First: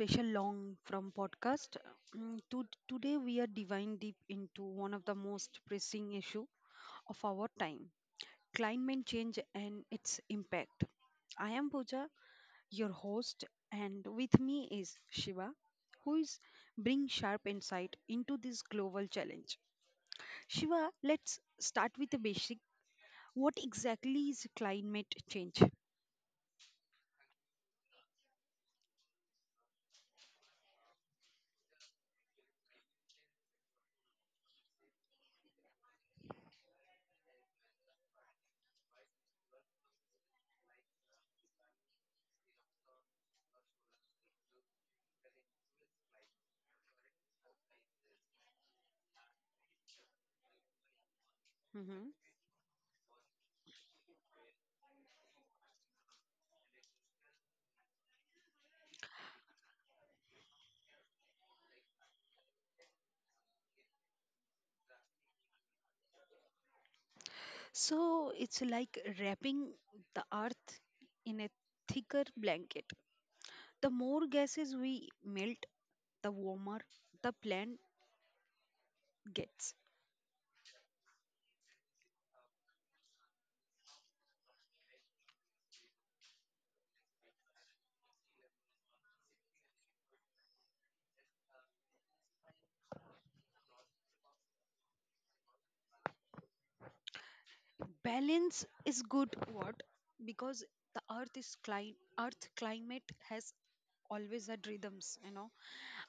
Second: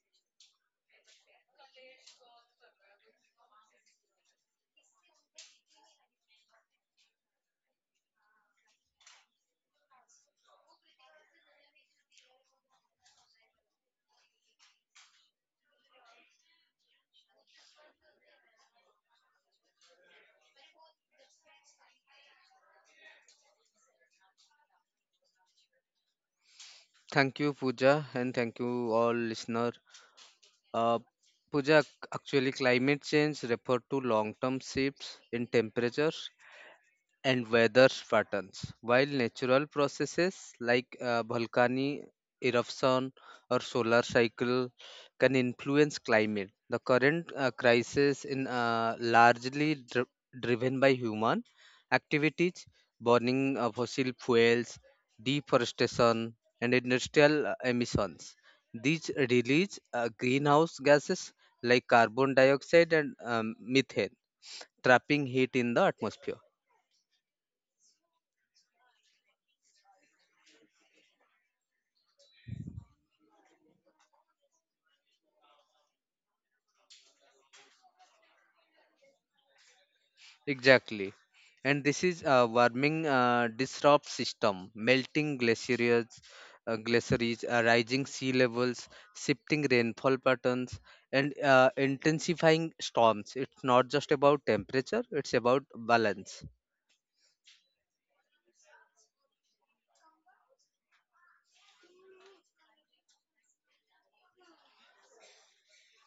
special long from podcast. Today, we are diving deep into one of the most pressing issue of our time: climate change and its impact. I am Pooja, your host, and with me is Shiva, who is bring sharp insight into this global challenge. Shiva, let's start with the basic. What exactly is climate change? Thank you, Pooja, and thank you all listener. Uh, Pooja, actually, climate change refer to long-term shifts in temperature and weather patterns. While natural processes like volcanic eruption or solar cycle can influence climate, the current crisis in largely driven by human Mm-hmm. activities, burning of fossil fuels, deforestation, and industrial emissions. These release greenhouse gases like carbon dioxide and methane, trapping heat in the atmosphere. So it's like wrapping the earth in a thicker blanket. The more gases we melt, the warmer the plant gets. Exactly. And this is a warming disrupt system, melting glaciers, rising sea levels, shifting rainfall patterns, and intensifying storms. It's not just about temperature, it's about balance. Balance is good what? Because the earth climate has always had rhythms,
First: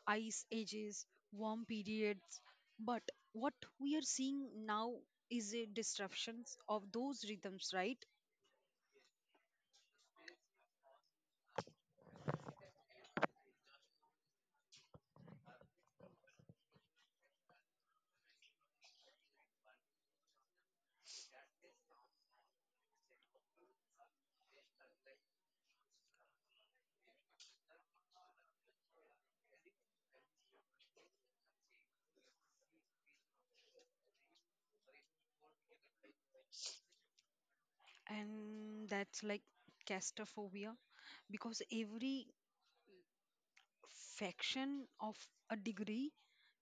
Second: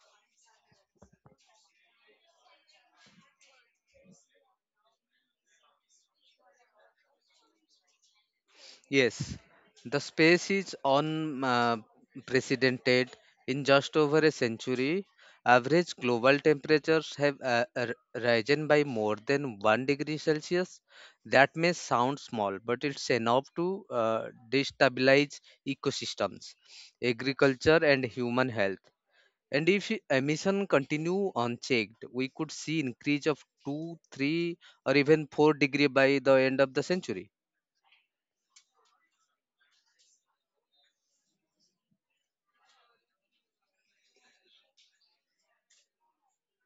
ice ages, warm periods. But what we are seeing now is a disruptions of those rhythms, right? Yes, the space is unprecedented. In just over a century, average global temperatures have risen by more than 1 degree Celsius. That may sound small, but it's enough to destabilize ecosystems, agriculture, and human health. And if emission continue unchecked, we could see increase of 2, 3, or even 4-degree by the end of the century. And that's like castrophobia because every fraction of a degree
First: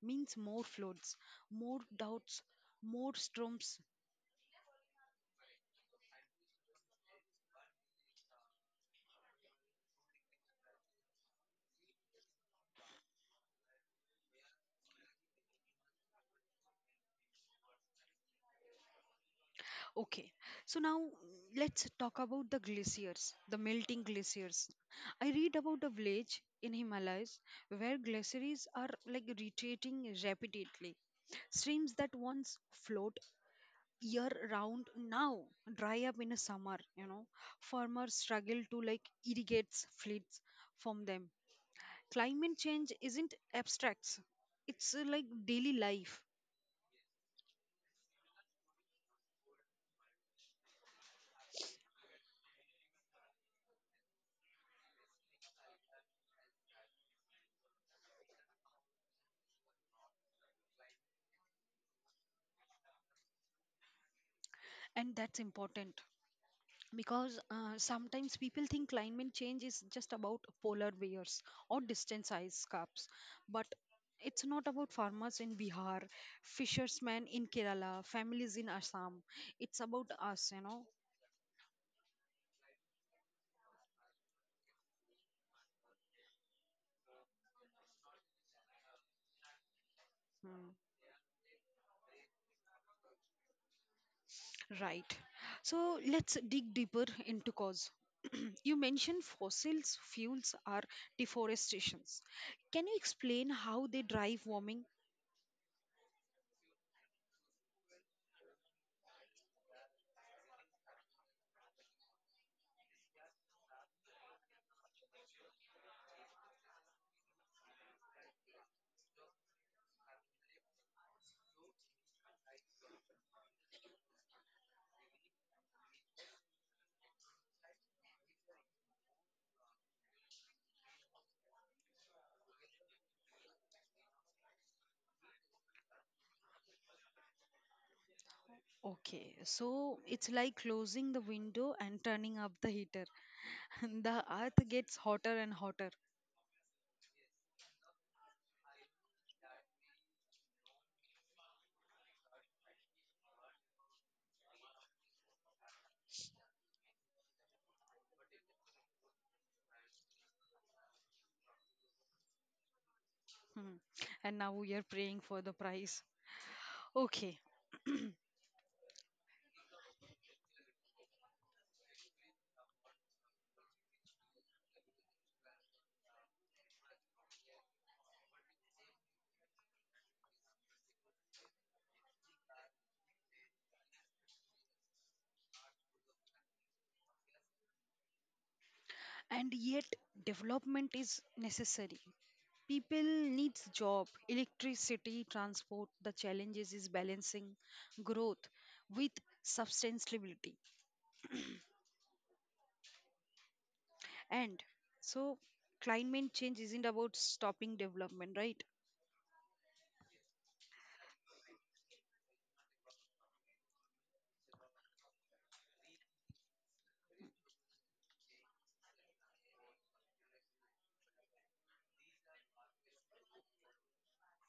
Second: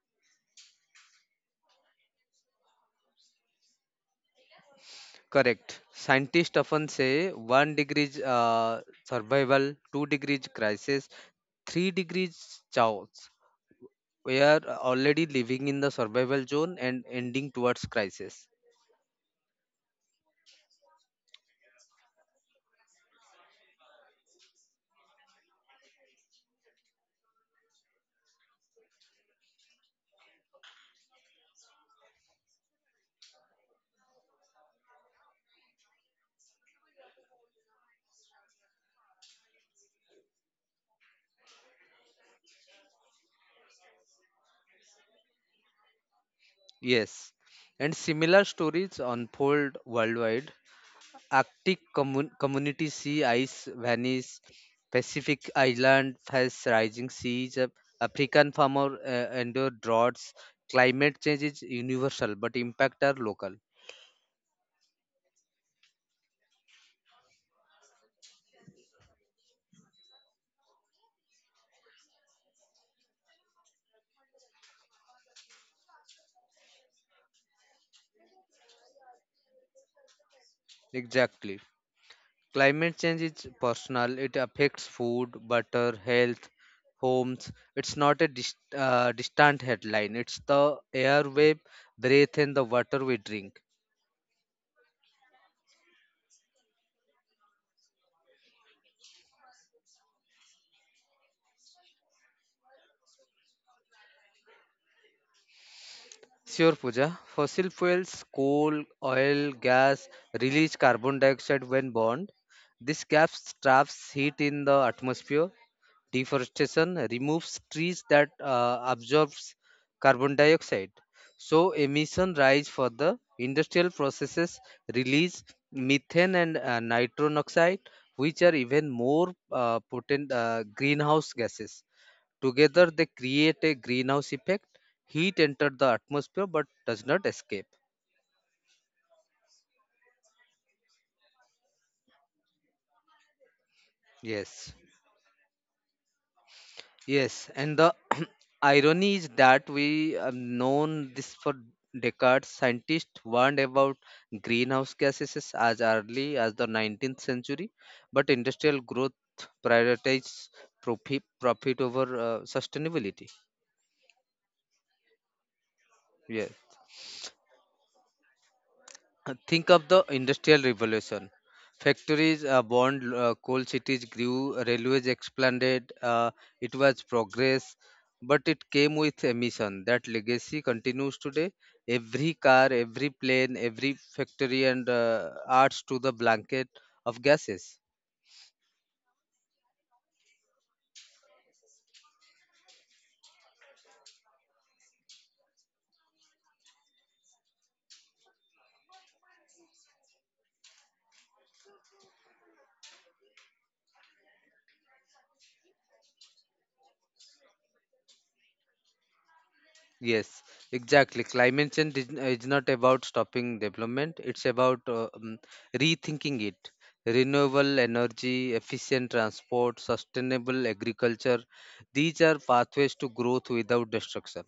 means more floods, more doubts, more storms. Correct. Scientists often say one degree survival, 2 degrees crisis, 3 degrees chaos. We are already living in the survival zone and ending towards crisis. Okay, so now, let's talk about the glaciers, the melting glaciers. I read about a village in Himalayas where glaciers are like retreating rapidly. Streams that once flowed year round now dry up in a summer, farmers struggle to like irrigate fleets from them. Climate change isn't abstracts, it's like daily life. Yes. And similar stories unfold worldwide. Arctic communities see ice vanish, Pacific island face rising seas, African farmer endure droughts. Climate change is universal, but impact are local. And that's important because sometimes people think climate change is just about polar bears or distant ice caps, but it's not about farmers in Bihar, fishermen in Kerala, families in assam it's about us you know Exactly. Climate change is personal. It affects food, water, health, homes. It's not a distant headline. It's Hmm. the air we breathe and the water we drink. Right. So let's dig deeper into cause. You mentioned fossils fuels are deforestations. Can you explain how they drive warming? Sure, Pooja. Fossil fuels, coal, oil, gas release carbon dioxide when burned. This gap traps heat in the atmosphere. Deforestation removes trees that absorbs carbon dioxide, so emission rise. For the industrial processes release methane and nitrogen oxide, which are even more potent greenhouse gases. Together they create a greenhouse effect: heat enters the atmosphere but does not escape. Okay, so it's like closing the window and turning up the heater. The earth yes gets hotter and hotter. Yes, and the irony is that we have known this for decades. Scientists warned about greenhouse gases as early as the 19th century, but industrial growth prioritized profit over sustainability. Hmm. And now we are praying for the price. Yeah. Okay, Think of the Industrial Revolution. Factories burned coal, cities grew, railways expanded. It was progress, but it came with emission. That legacy continues today. Every car, every plane, every factory and adds to the blanket of gases. and yet development is necessary. People needs job, electricity, transport. The challenges is balancing growth with sustainability. And so climate change isn't about stopping development, right? Yes, exactly. Climate change is not about stopping development, it's about rethinking it. Renewable energy, efficient transport, sustainable agriculture, these are pathways to growth without destruction.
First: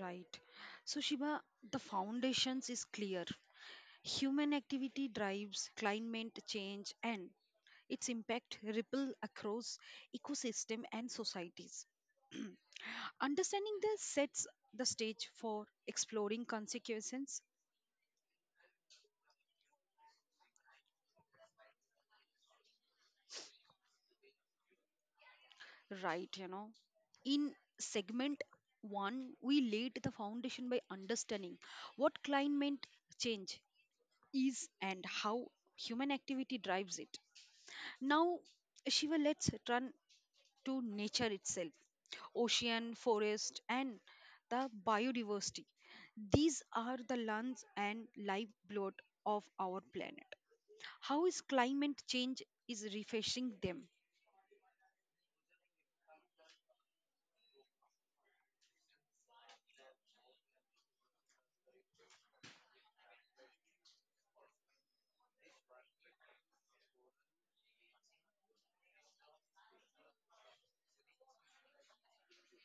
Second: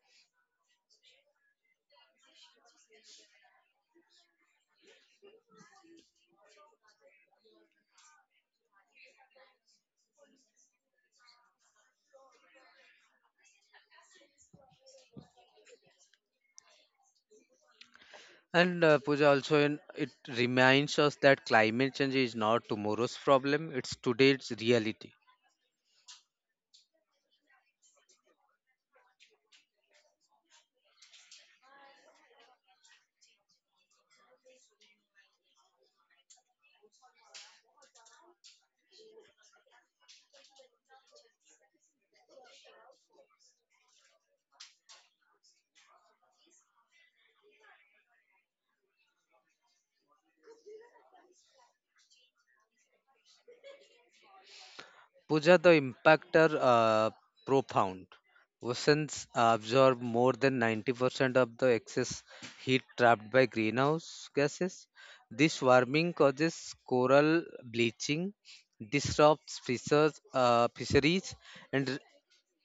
Right. So Shiba, the foundations is clear. Human activity drives climate change and its impact ripple across ecosystem and societies. Understanding this sets the stage for exploring consequences. And Pooja also, it reminds us that climate change is not tomorrow's problem, it's today's reality. Right. In segment one, we laid the foundation by understanding what climate change is and how human activity drives it. Now, Shiva, let's turn to nature itself, ocean, forest, and the biodiversity. These are the lungs and lifeblood of our planet. How is climate change is refreshing them? Pooja, the impact are profound. Oceans absorb more than 90% of the excess heat trapped by greenhouse gases. This warming causes coral bleaching, disrupts fisheries, and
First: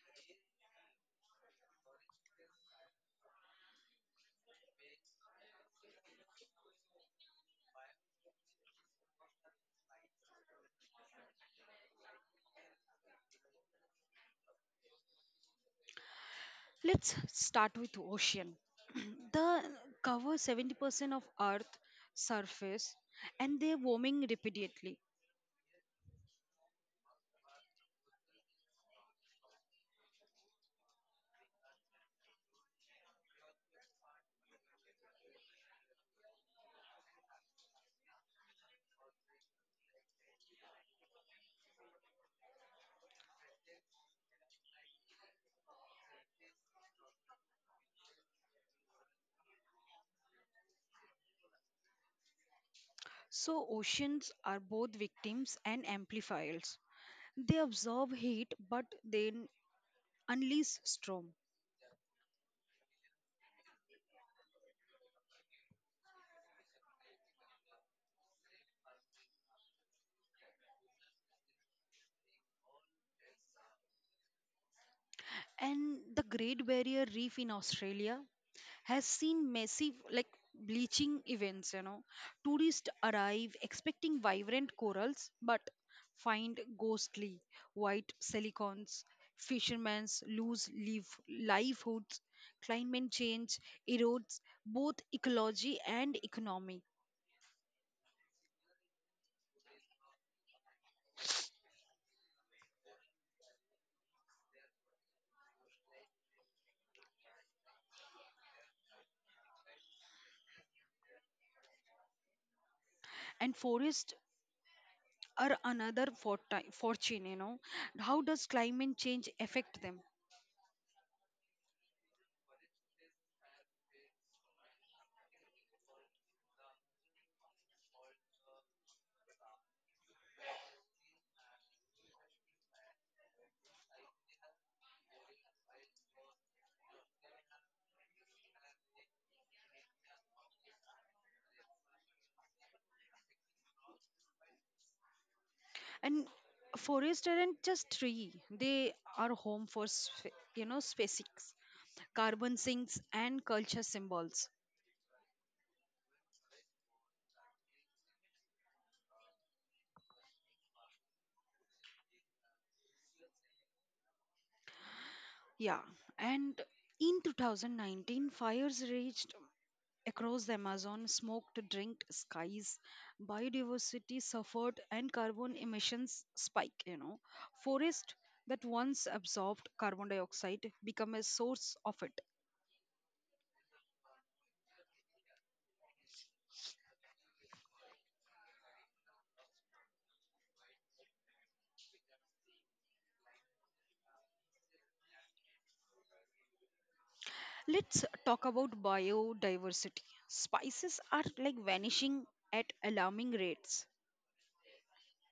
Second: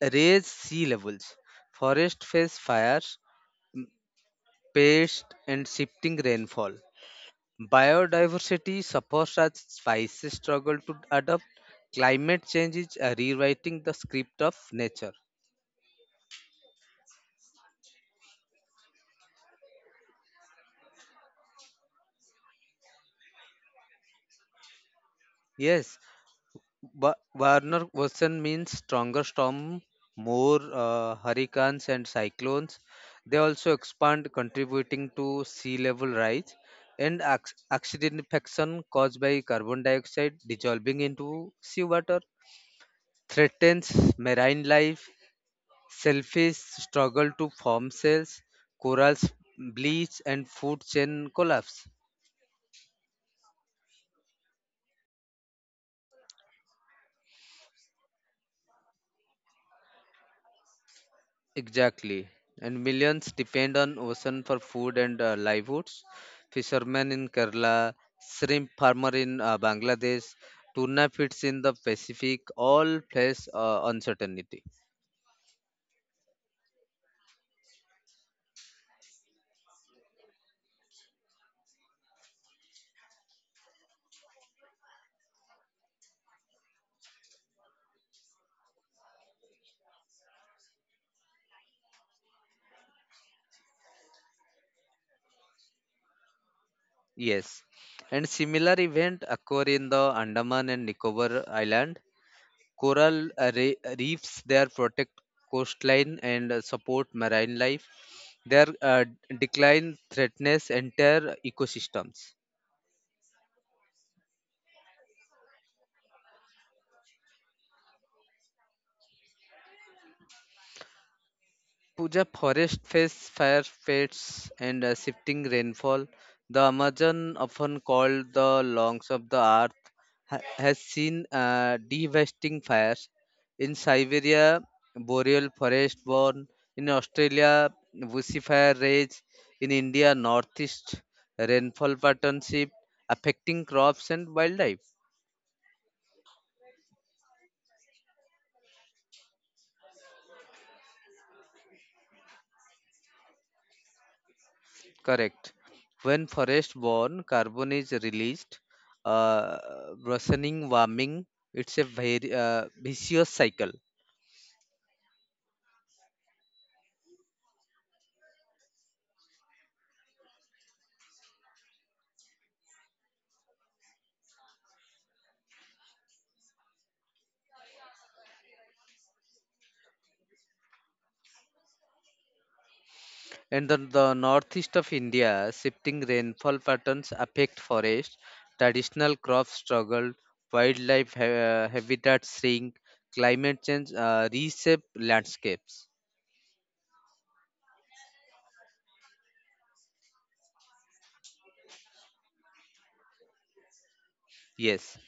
raises sea levels. Forests face fires, pests, and shifting rainfall. Biodiversity suffers as species struggle to adapt. Climate change is rewriting the script of nature. Let's start with ocean. The cover 70% of earth surface, and they're warming repeatedly. Yes, Warner version means stronger storm, more hurricanes and cyclones. They also expand, contributing to sea level rise, and acidification caused by carbon dioxide dissolving into seawater threatens marine life. Selfish struggle to form cells, corals bleach, and food chain collapse. So oceans are both victims and amplifiers. They absorb heat but then unleash storm. Exactly. And millions depend on ocean for food and livelihoods. Fishermen in Kerala, shrimp farmer in Bangladesh, tuna fish in the Pacific all face uncertainty. And the Great Barrier Reef in Australia has seen massive like bleaching events. Tourists arrive expecting vibrant corals but find ghostly white silicons. Fishermen lose livelihoods. Climate change erodes both ecology and economy. Yes. And similar event occur in the Andaman and Nicobar Island. Coral reefs there protect coastline and support marine life. Their decline threatens entire ecosystems. And forests are another fortune. How does climate change affect them? Puja, forest face fire fates and shifting rainfall. The Amazon, often called the lungs of the earth, has seen devastating fires. In Siberia, boreal forest burn. In Australia, bushy fire rage. In India, northeast rainfall pattern shift, affecting crops and wildlife. And forests aren't just tree, they are home for species, carbon sinks and culture symbols. Correct. When forest-borne carbon is released, uh, worsening warming, it's a very vicious cycle. Yeah, and in 2019 fires raged across the Amazon, smoked drinked skies, biodiversity suffered, and carbon emissions spike. Forest that once absorbed carbon dioxide become a source of it. And then the northeast of India, shifting rainfall patterns affect forest. Traditional crops struggle, wildlife habitats shrink, climate change reshape landscapes. Let's talk about biodiversity. Spices are like vanishing at alarming rates. Yes,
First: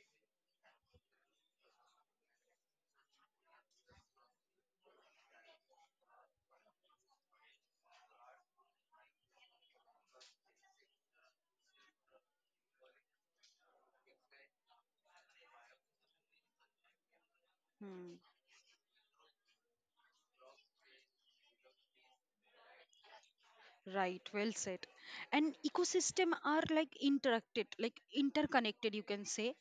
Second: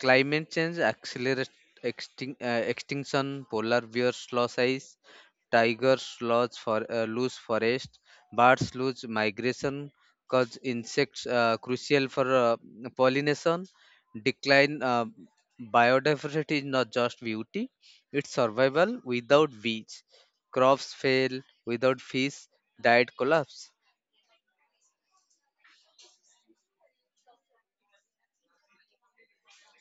climate change accelerates extinction, polar bears lose ice, tigers lose forest, birds lose migration, cause insects crucial for pollination, decline biodiversity is not just beauty, it's Hmm. survival. Without beach, crops fail, without fish, diet collapse. Right, well said. And ecosystem are like interacted, like interconnected, you can say.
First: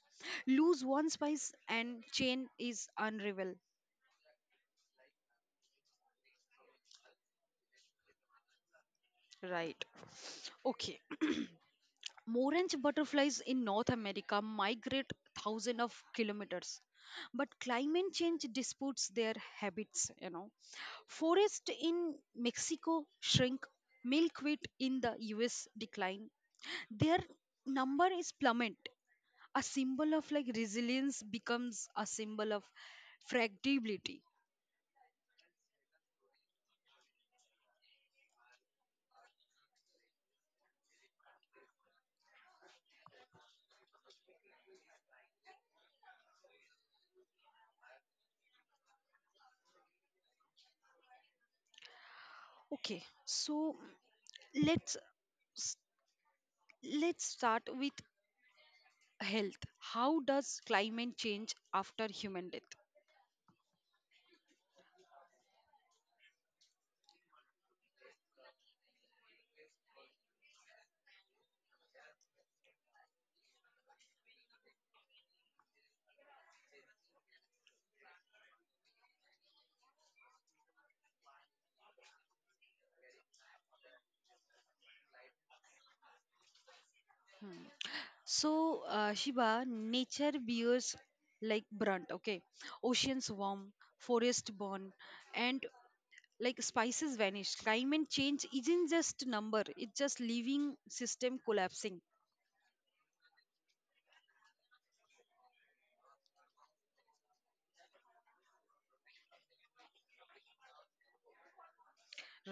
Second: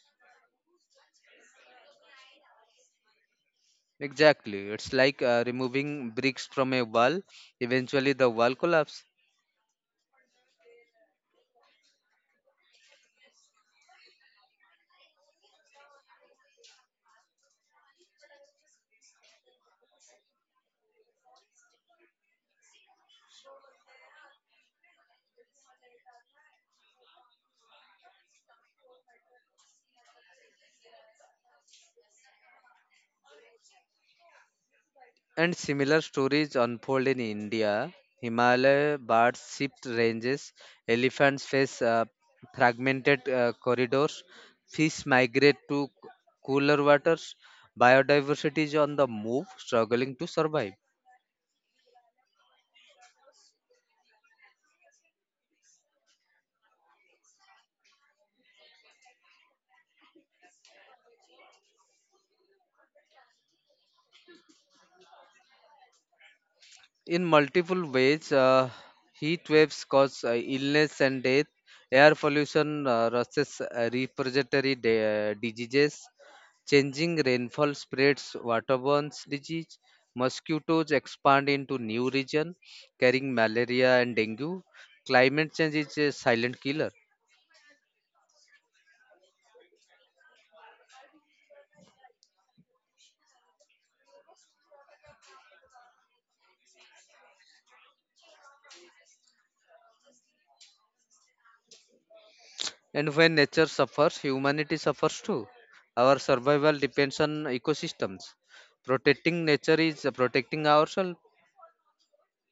Lose one spice and chain is unravel. Exactly. It's like removing bricks from a wall. Eventually, the wall collapses. Right. Okay. Orange butterflies in North America migrate thousands of kilometers, but climate change disputes their habits. Forests in Mexico shrink, milkweed in the U.S. decline. Their number is plummet. A symbol of like resilience becomes a symbol of fragility. And similar stories unfold in India. Himalaya bars shift ranges, elephants face fragmented corridors, fish migrate to cooler waters, biodiversity is on the move, struggling to survive. Okay, so let's let's start with health. How does climate change after human death? In multiple ways. Heat waves cause illness and death. Air pollution raises respiratory diseases. Changing rainfall spreads waterborne disease. Mosquitoes expand into new region, carrying malaria and dengue. Climate change is a silent killer. So, Shiba, nature bears like brunt, okay? Oceans warm, forest burn, and like spices vanish. Climate change isn't just number, it's just living system collapsing, And when nature suffers, humanity suffers too. Our survival depends on ecosystems. Protecting nature is protecting ourselves.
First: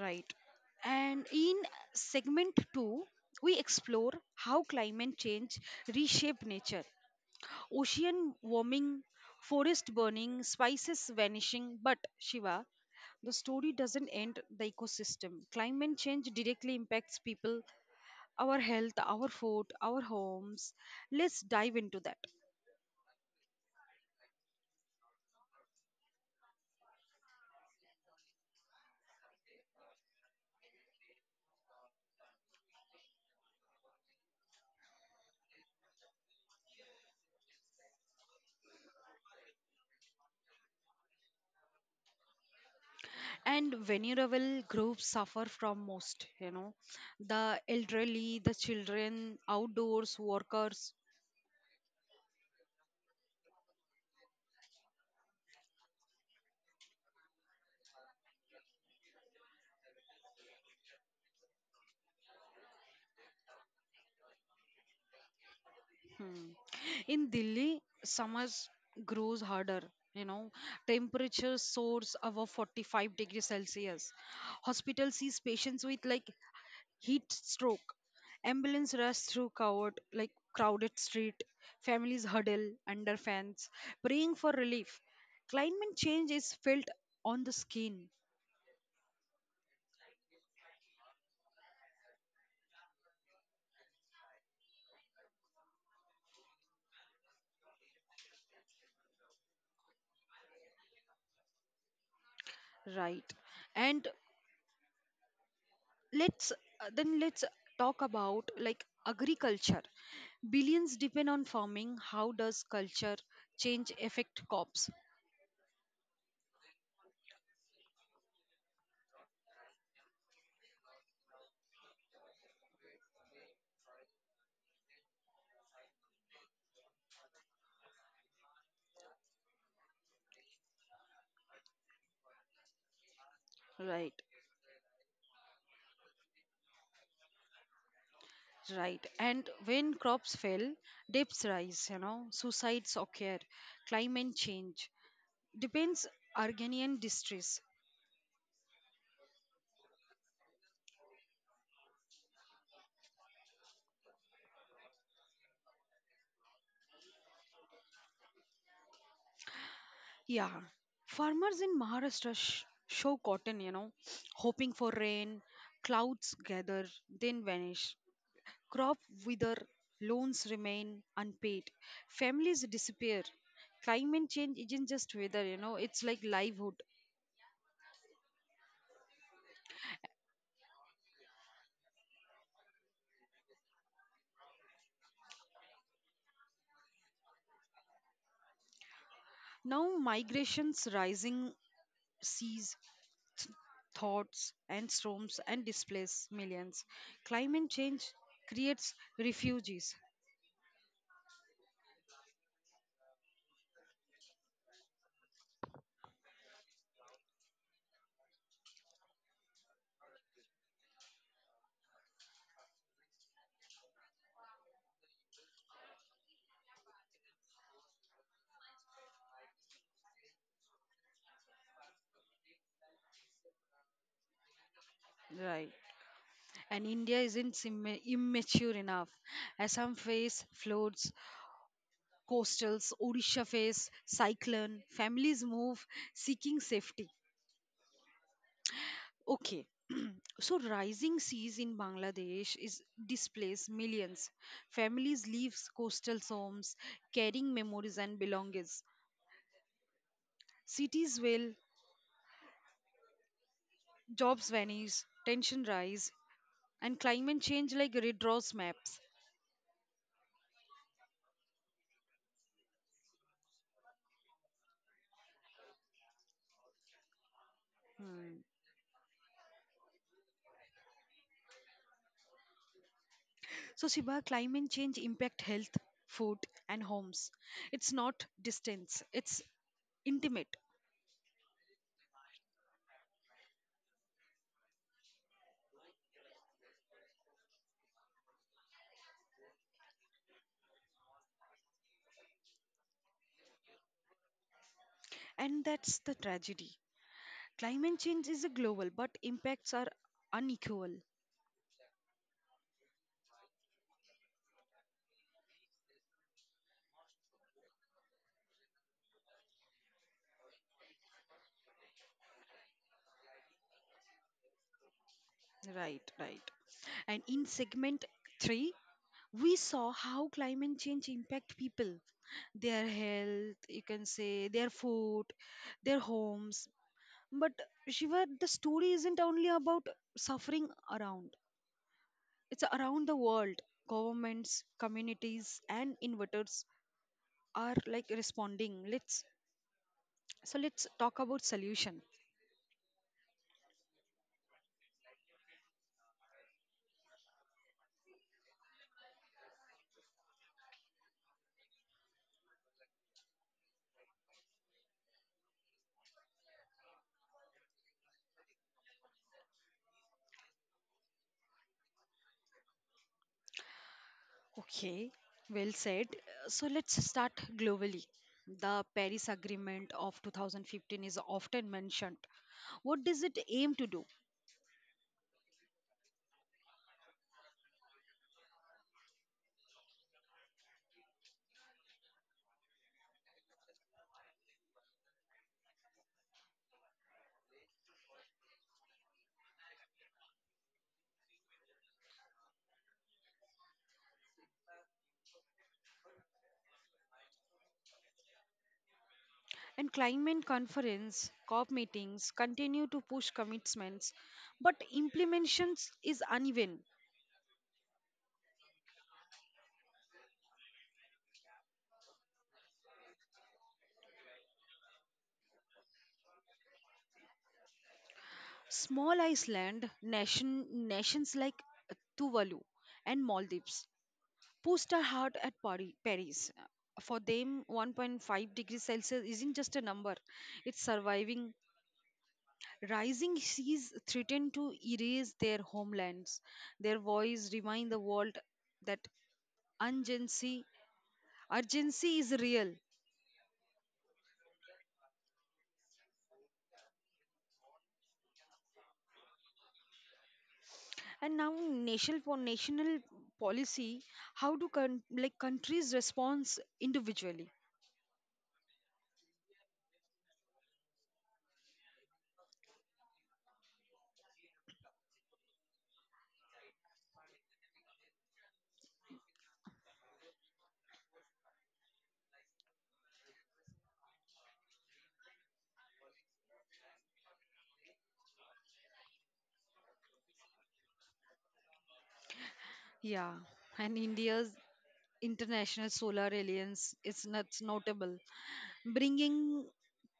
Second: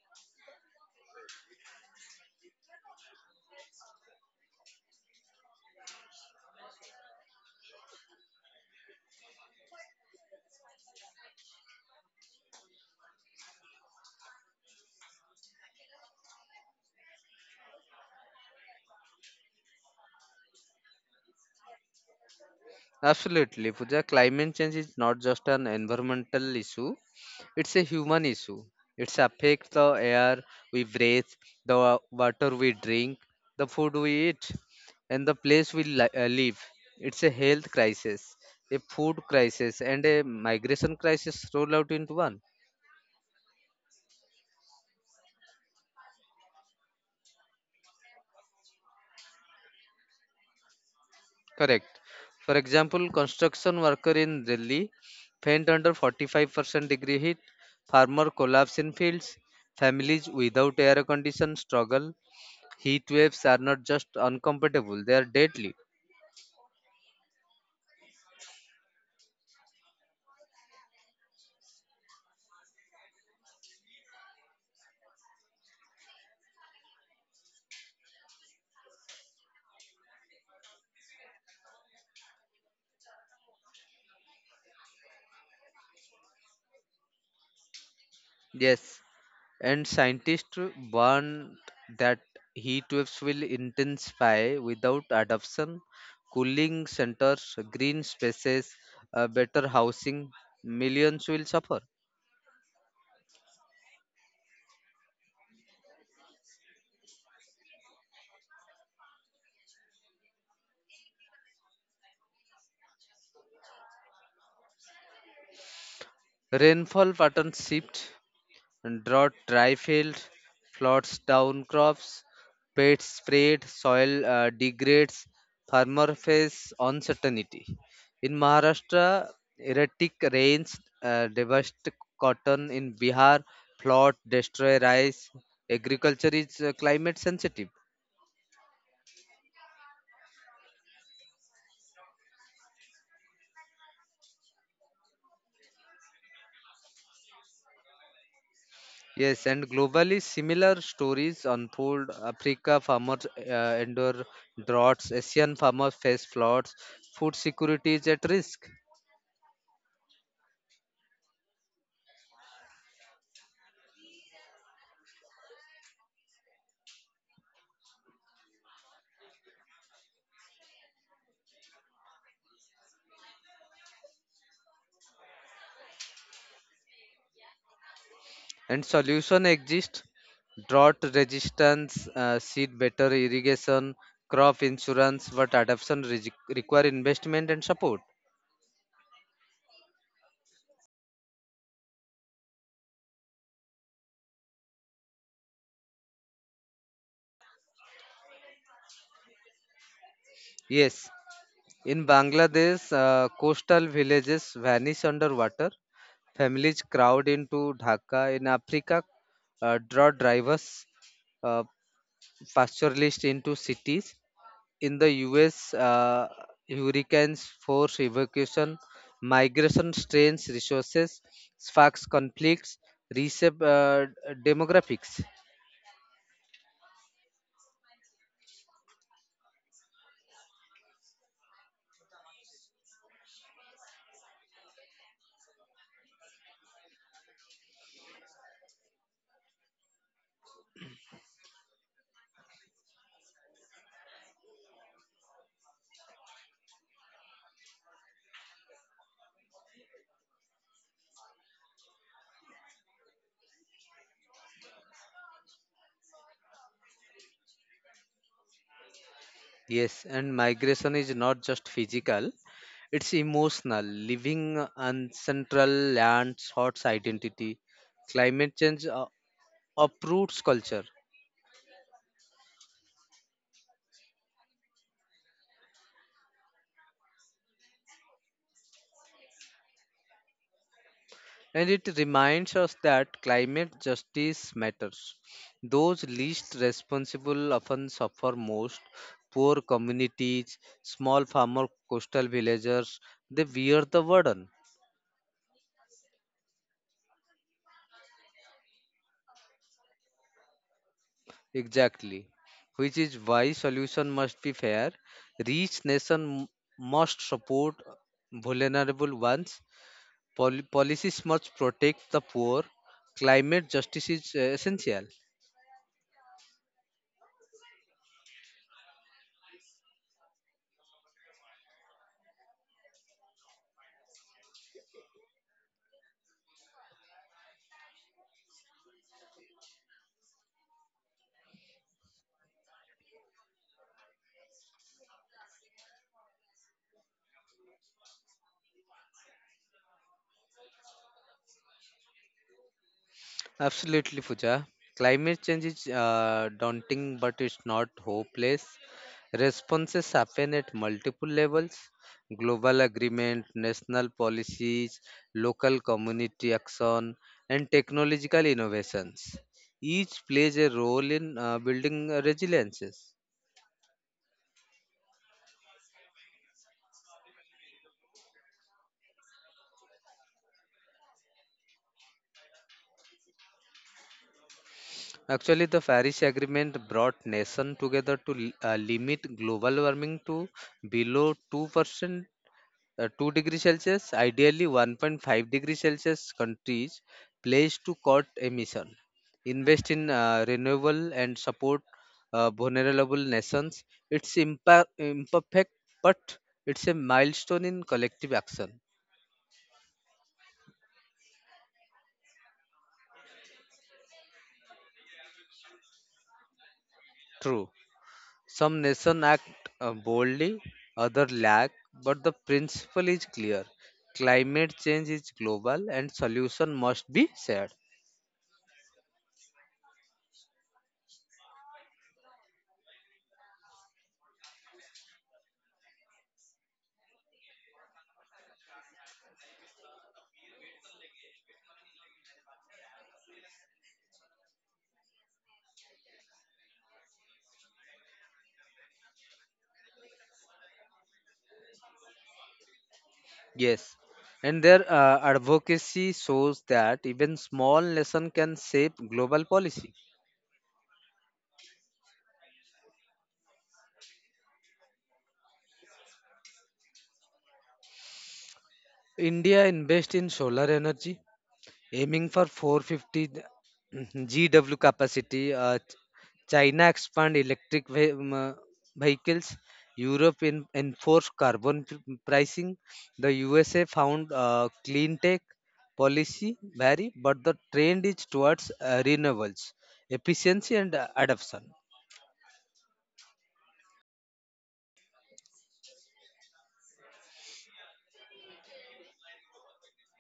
right? And in segment two, we explore how climate change reshape nature, ocean warming, forest burning, spices vanishing. But Shiva, the story doesn't end the ecosystem. Climate change directly impacts people, our health, our food, our homes. Let's dive into that. Absolutely, Pooja. Climate change is not just an environmental issue, it's a human issue. It affects the air we breathe, the water we drink, the food we eat, and the place we live. It's a health crisis, a food crisis, and a migration crisis rolled out into one. And vulnerable groups suffer from most, the elderly, the children, outdoors, workers. Correct. For example, construction worker in Delhi faint under 45% degree heat, farmer collapse in fields, families without air condition struggle. Heat waves are not just uncomfortable, they are deadly. Hmm. In Delhi, summers grows harder. You know, temperature soars above 45 degrees Celsius. Hospital sees patients with like heat stroke. Ambulance rush through covered like crowded street. Families huddle under fans, praying for relief. Climate change is felt on the skin, Yes. And scientists warn that heat waves will intensify without adoption, cooling centers, green spaces, better housing, millions will suffer. right? And let's talk about like agriculture. Billions depend on farming. How does culture change affect crops? Rainfall pattern shift, drought dry fields, floods down crops, pests spread, soil degrades, farmer face uncertainty. In Maharashtra, erratic rains devastate cotton. In Bihar, flood Right. destroy rice. Agriculture is climate sensitive. Right. And when crops fail, debts rise, suicides occur. Climate change depends Argonian distress. Yes, and globally similar stories unfold. Africa farmers endure droughts. Asian farmers face floods. Food security is at risk. Yeah, farmers in Maharashtra show cotton, hoping for rain. Clouds gather, then vanish. Crop wither, loans remain unpaid, families disappear. Climate change isn't just weather, it's like livelihood. And solution exist, drought resistance seed, better irrigation, crop insurance, but adoption require investment and support. Now, migrations rising seas, th- thoughts, and storms and displace millions. Climate change creates refugees. Yes, in Bangladesh, coastal villages vanish under water, families crowd into Dhaka. In Africa, drought drivers uh, pastoralists into cities. In the US, hurricanes force evacuation, migration strains resources, sparks conflicts, reshape demographics. Right, and India isn't immature enough. Assam face floods, coastals, Odisha face cyclone, families move seeking safety. Okay, so, rising seas in Bangladesh is displace millions. Families leave coastal homes, carrying memories and belongings. Cities will, jobs vanish, tension rise, and climate change like redraws maps. Yes, and migration is not just physical, it's emotional. Living on central land sorts identity. Hmm. Climate change uproots culture. So, Shiba, climate change impact health, food, and homes. It's not distance; it's intimate, And it reminds us that climate justice matters. Those least responsible often suffer most. Poor communities, small farmer, coastal villagers, they bear the burden. and that's the tragedy. Climate change is a global, but impacts are unequal. Exactly. Which is why solution must be fair. Rich nation must support vulnerable ones. Policies must protect the poor. Climate justice is essential. Right, right. And in segment three, we saw how climate change impact people, their health, you can say their food, their homes. But Shiva, the story isn't only about suffering around. It's around the world. Governments, communities, and inverters are like responding. Let's so let's talk about solution. Absolutely, Pooja. Climate change is daunting, but it's not hopeless. Responses happen at multiple levels: global agreement, national policies, local community action, and technological innovations. Each plays a role in building resiliences. Okay, well said. So let's start globally. The Paris Agreement of 2015 is often mentioned. What does it aim to do? Actually, the Paris Agreement brought nations together to limit global warming to below 2% 2-degree Celsius, ideally 1.5-degree Celsius. Countries pledge to cut emission, invest in renewable, and support vulnerable nations. It's imperfect, but it's a milestone in collective action. And climate conference, COP meetings continue to push commitments, but implementations is uneven. True, some nations act boldly, others lag, but the principle is clear: climate change is global and solution must be shared. Small Iceland nation, nations like Tuvalu and Maldives pushed are hard at Paris. For them, 1.5 degrees Celsius isn't just a number; it's surviving rising seas threaten to erase their homelands. Their voice remind the world that urgency, urgency is real. Yes, and their advocacy shows that even small nation can shape global policy. And now, national for national policy, how do like countries respond individually? India invests in solar energy, aiming for 450 GW capacity. China expand electric vehicles. Europe enforce carbon pricing. The USA found clean tech policy vary, but the trend is towards renewables, efficiency, and adoption. Yeah, and India's international solar alliance is not notable, bringing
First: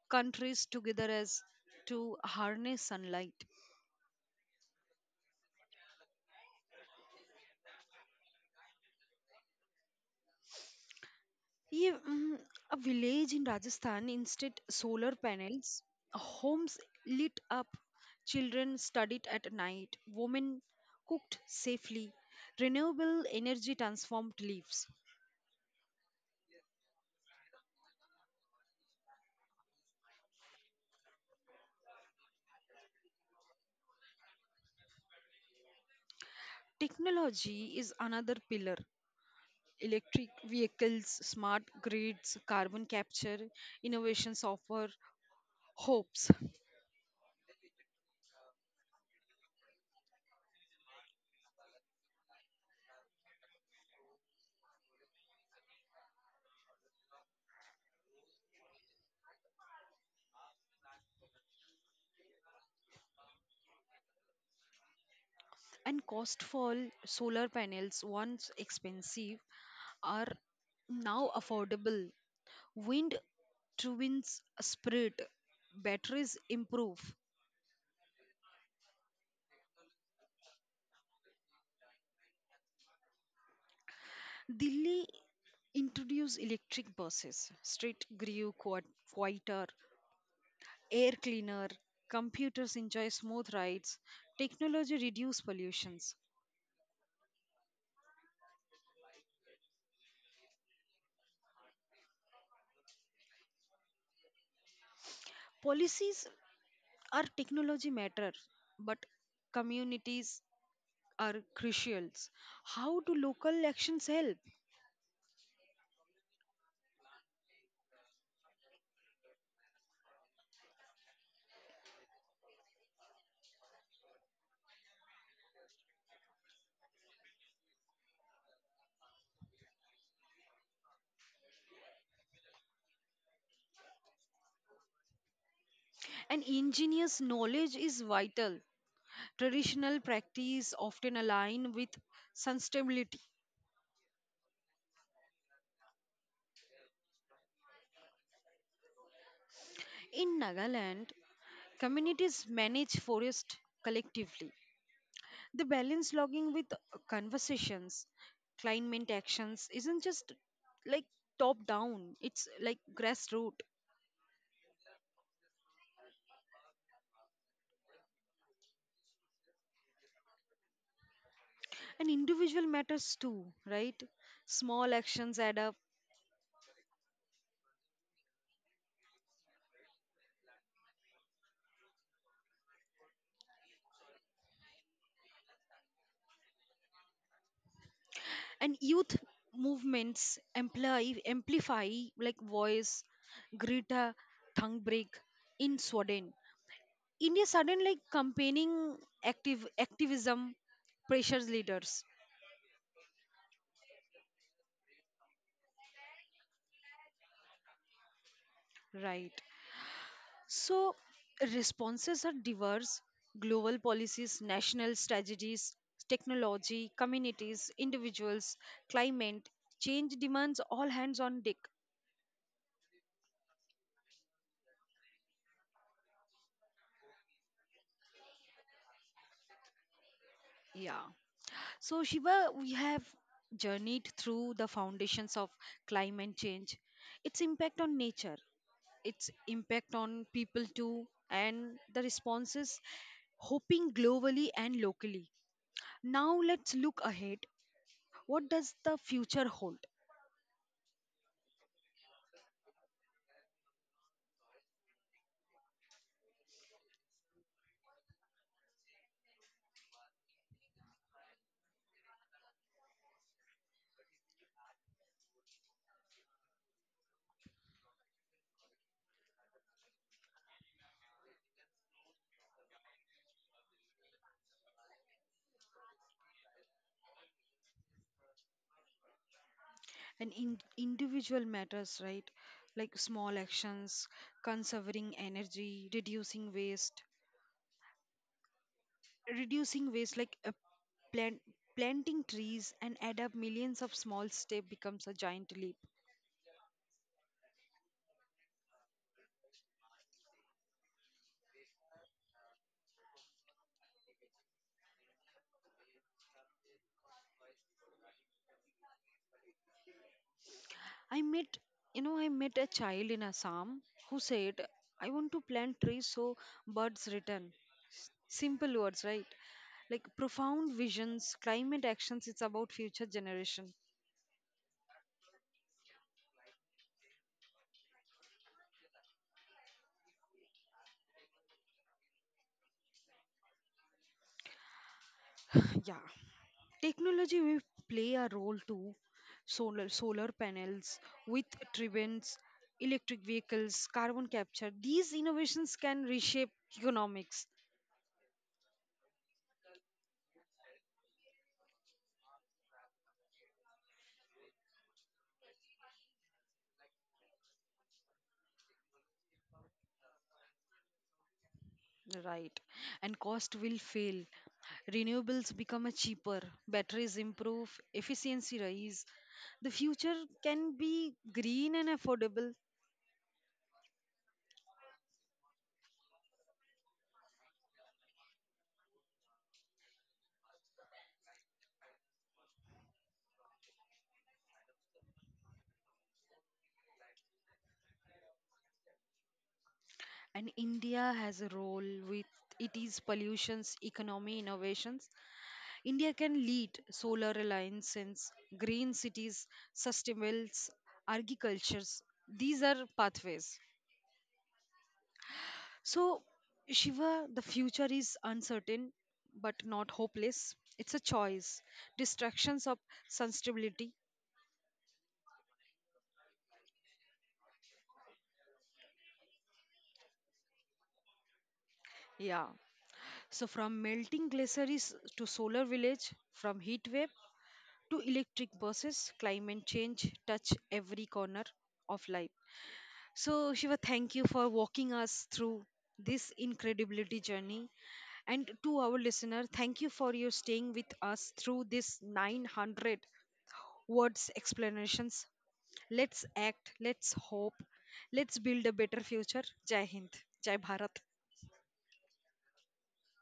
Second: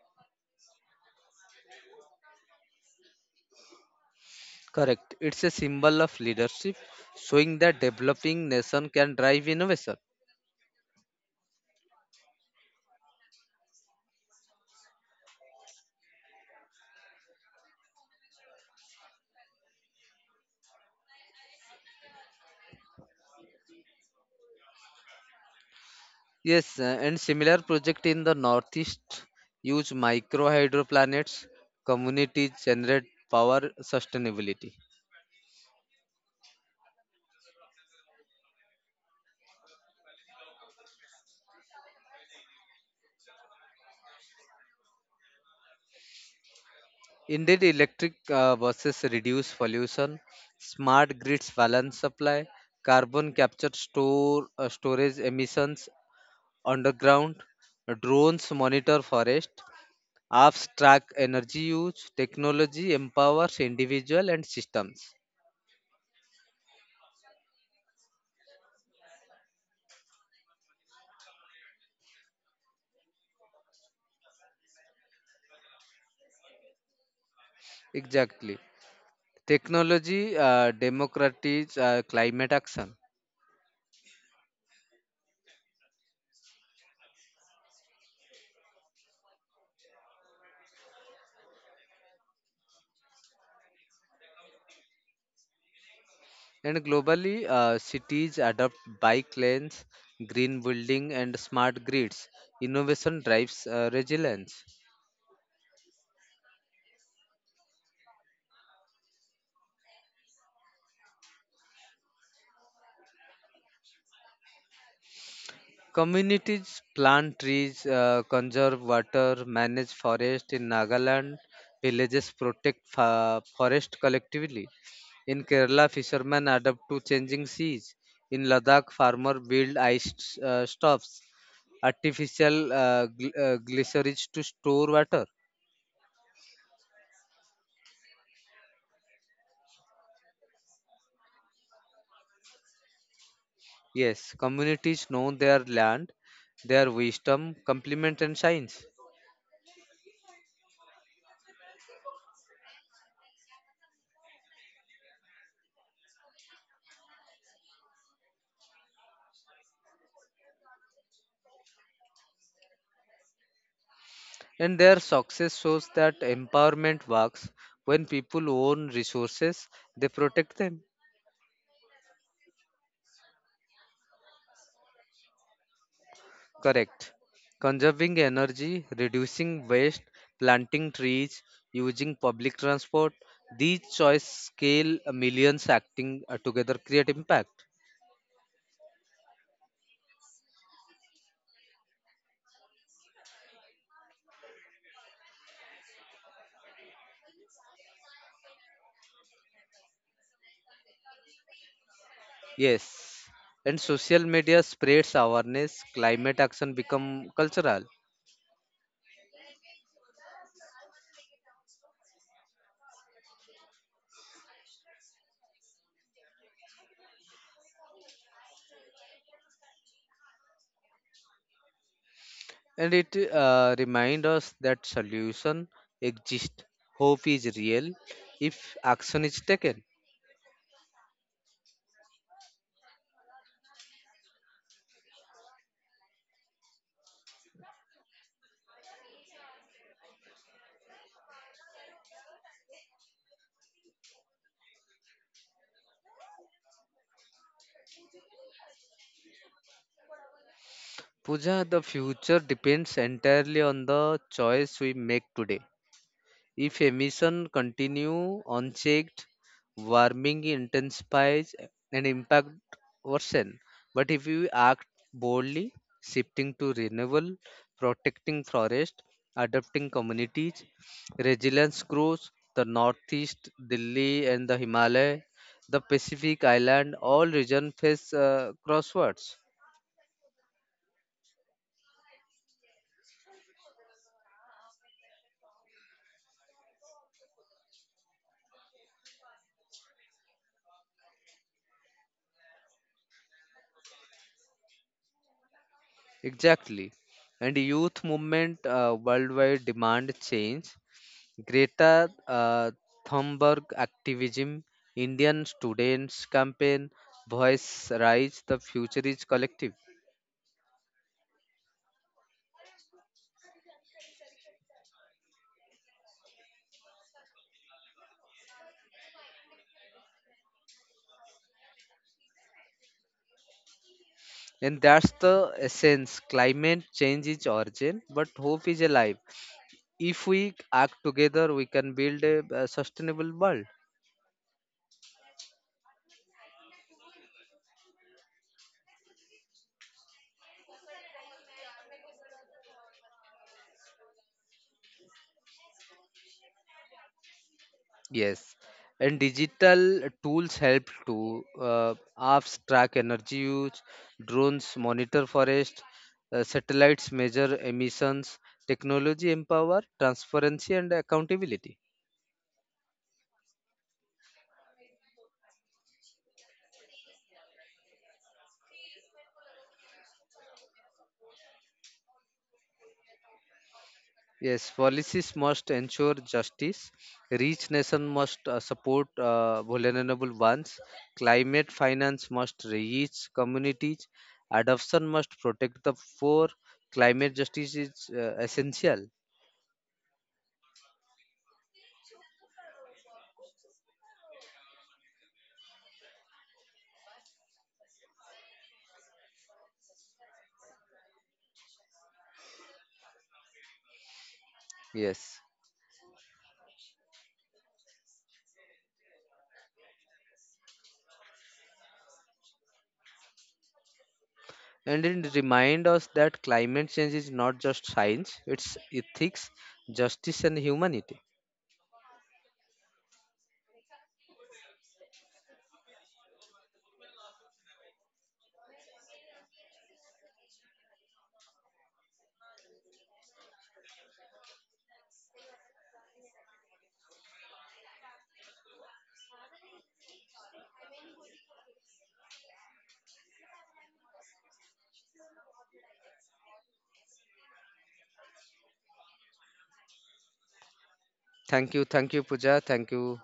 countries together as to harness sunlight. Correct. It's a symbol of leadership, showing that developing nation can drive innovation. Yeah, a village in Rajasthan instead solar panels, homes lit up, children studied at night, women cooked safely, renewable energy transformed lives. Yes, and similar project in the northeast use micro hydroplanets, communities generate power sustainability. Technology is another pillar. Electric vehicles, smart grids, carbon capture, innovations offer hopes. Indeed, electric buses reduce pollution, smart grids balance supply, carbon capture store storage emissions underground, drones monitor forest, Apps track energy use, technology empowers individual and systems. And cost for solar panels, once expensive, are now affordable. Wind turbines spread, batteries improve. Exactly. Technology democratizes climate action. Delhi introduce electric buses, street grew quite quieter, air cleaner, computers enjoy smooth rides, technology reduce pollutions. And globally, cities adopt bike lanes, green building, and smart grids. Innovation drives resilience. Policies are technology matter, but communities are crucial. How do local actions help? Communities plant trees, conserve water, manage forest. In Nagaland, villages protect forest collectively. In Kerala, fishermen adapt to changing seas. In Ladakh, farmers build ice stops, artificial glaciers to store water. And engineers' knowledge is vital. Traditional practice often align with sustainability. Yes, communities know their land, their wisdom, complement, and science. In Nagaland, communities manage forest collectively. The balance logging with conversations. Climate actions isn't just like top down, it's like grassroots. And their success shows that empowerment works when people own resources, they protect them. And individual matters too, right? Small actions add up. Correct. Conserving energy, reducing waste, planting trees, using public transport, these choice scale millions acting together create impact. And youth movements amplify like voice, Greta Thunberg in Sweden, India sudden like campaigning active activism pressures leaders, Yes. And social media spreads awareness, climate action become cultural. right? So responses are diverse, global policies, national strategies, technology, communities, individuals, climate, change demands all hands on deck. And it reminds us that solution exists. Hope is real if action is taken. Yeah. So, Shiva, we have journeyed through the foundations of climate change, its impact on nature, its impact on people too, and the responses hoping globally and locally. Now let's look ahead, what does the future hold? Puja, the future depends entirely on the choice we make today. If emission continue unchecked, warming intensifies and impact worsen. But if we act boldly, shifting to renewable, protecting forest, adapting communities, resilience grows. The northeast, Delhi and the Himalaya, the Pacific Island, all region face crosswords. And in individual matters, right? Like small actions, conserving energy, reducing waste, like a plant planting trees, and add up. Millions of small steps becomes a giant leap. Exactly. And youth movement worldwide demand change. Greta Thunberg activism, Indian students campaign, voice rise, the future is collective. I met, I met a child in Assam who said, I want to plant trees so birds return. Simple words, right? Like profound visions, climate actions, it's about future generation. And that's the essence. Climate change is urgent, but hope is alive. If we act together, we can build a sustainable world. Yeah. Technology will play a role too. Solar panels, with turbines, electric vehicles, carbon capture. These innovations can reshape economics. Yes, and digital tools help to. Apps track energy use, drones monitor forest, satellites measure emissions. Technology empower transparency and accountability. Right. And cost will fail. Renewables become a cheaper, batteries improve, efficiency rise. The future can be green and affordable. Yes, policies must ensure justice. Rich nation must support vulnerable ones. Climate finance must reach communities. Adoption must protect the poor. Climate justice is essential. And India has a role with it is pollutions, economy, innovations. India can lead solar alliances, green cities, sustainable agricultures. These are pathways. Yes. So, Shiva, the future is uncertain but not hopeless. It's a choice. Distractions of sustainability. And it reminds us that climate change is not just science, it's ethics, justice, and humanity. Yeah. So, from melting glaciers to solar village, from heat wave to electric buses, climate change touch every corner of life. So, Shiva, thank you for walking us through this incredibility journey. And to our listener, thank you for your staying with us through this 900 words explanations. Let's act, let's hope, let's build a better future. Jai Hind, Jai Bharat. Thank you, Pooja. Thank you,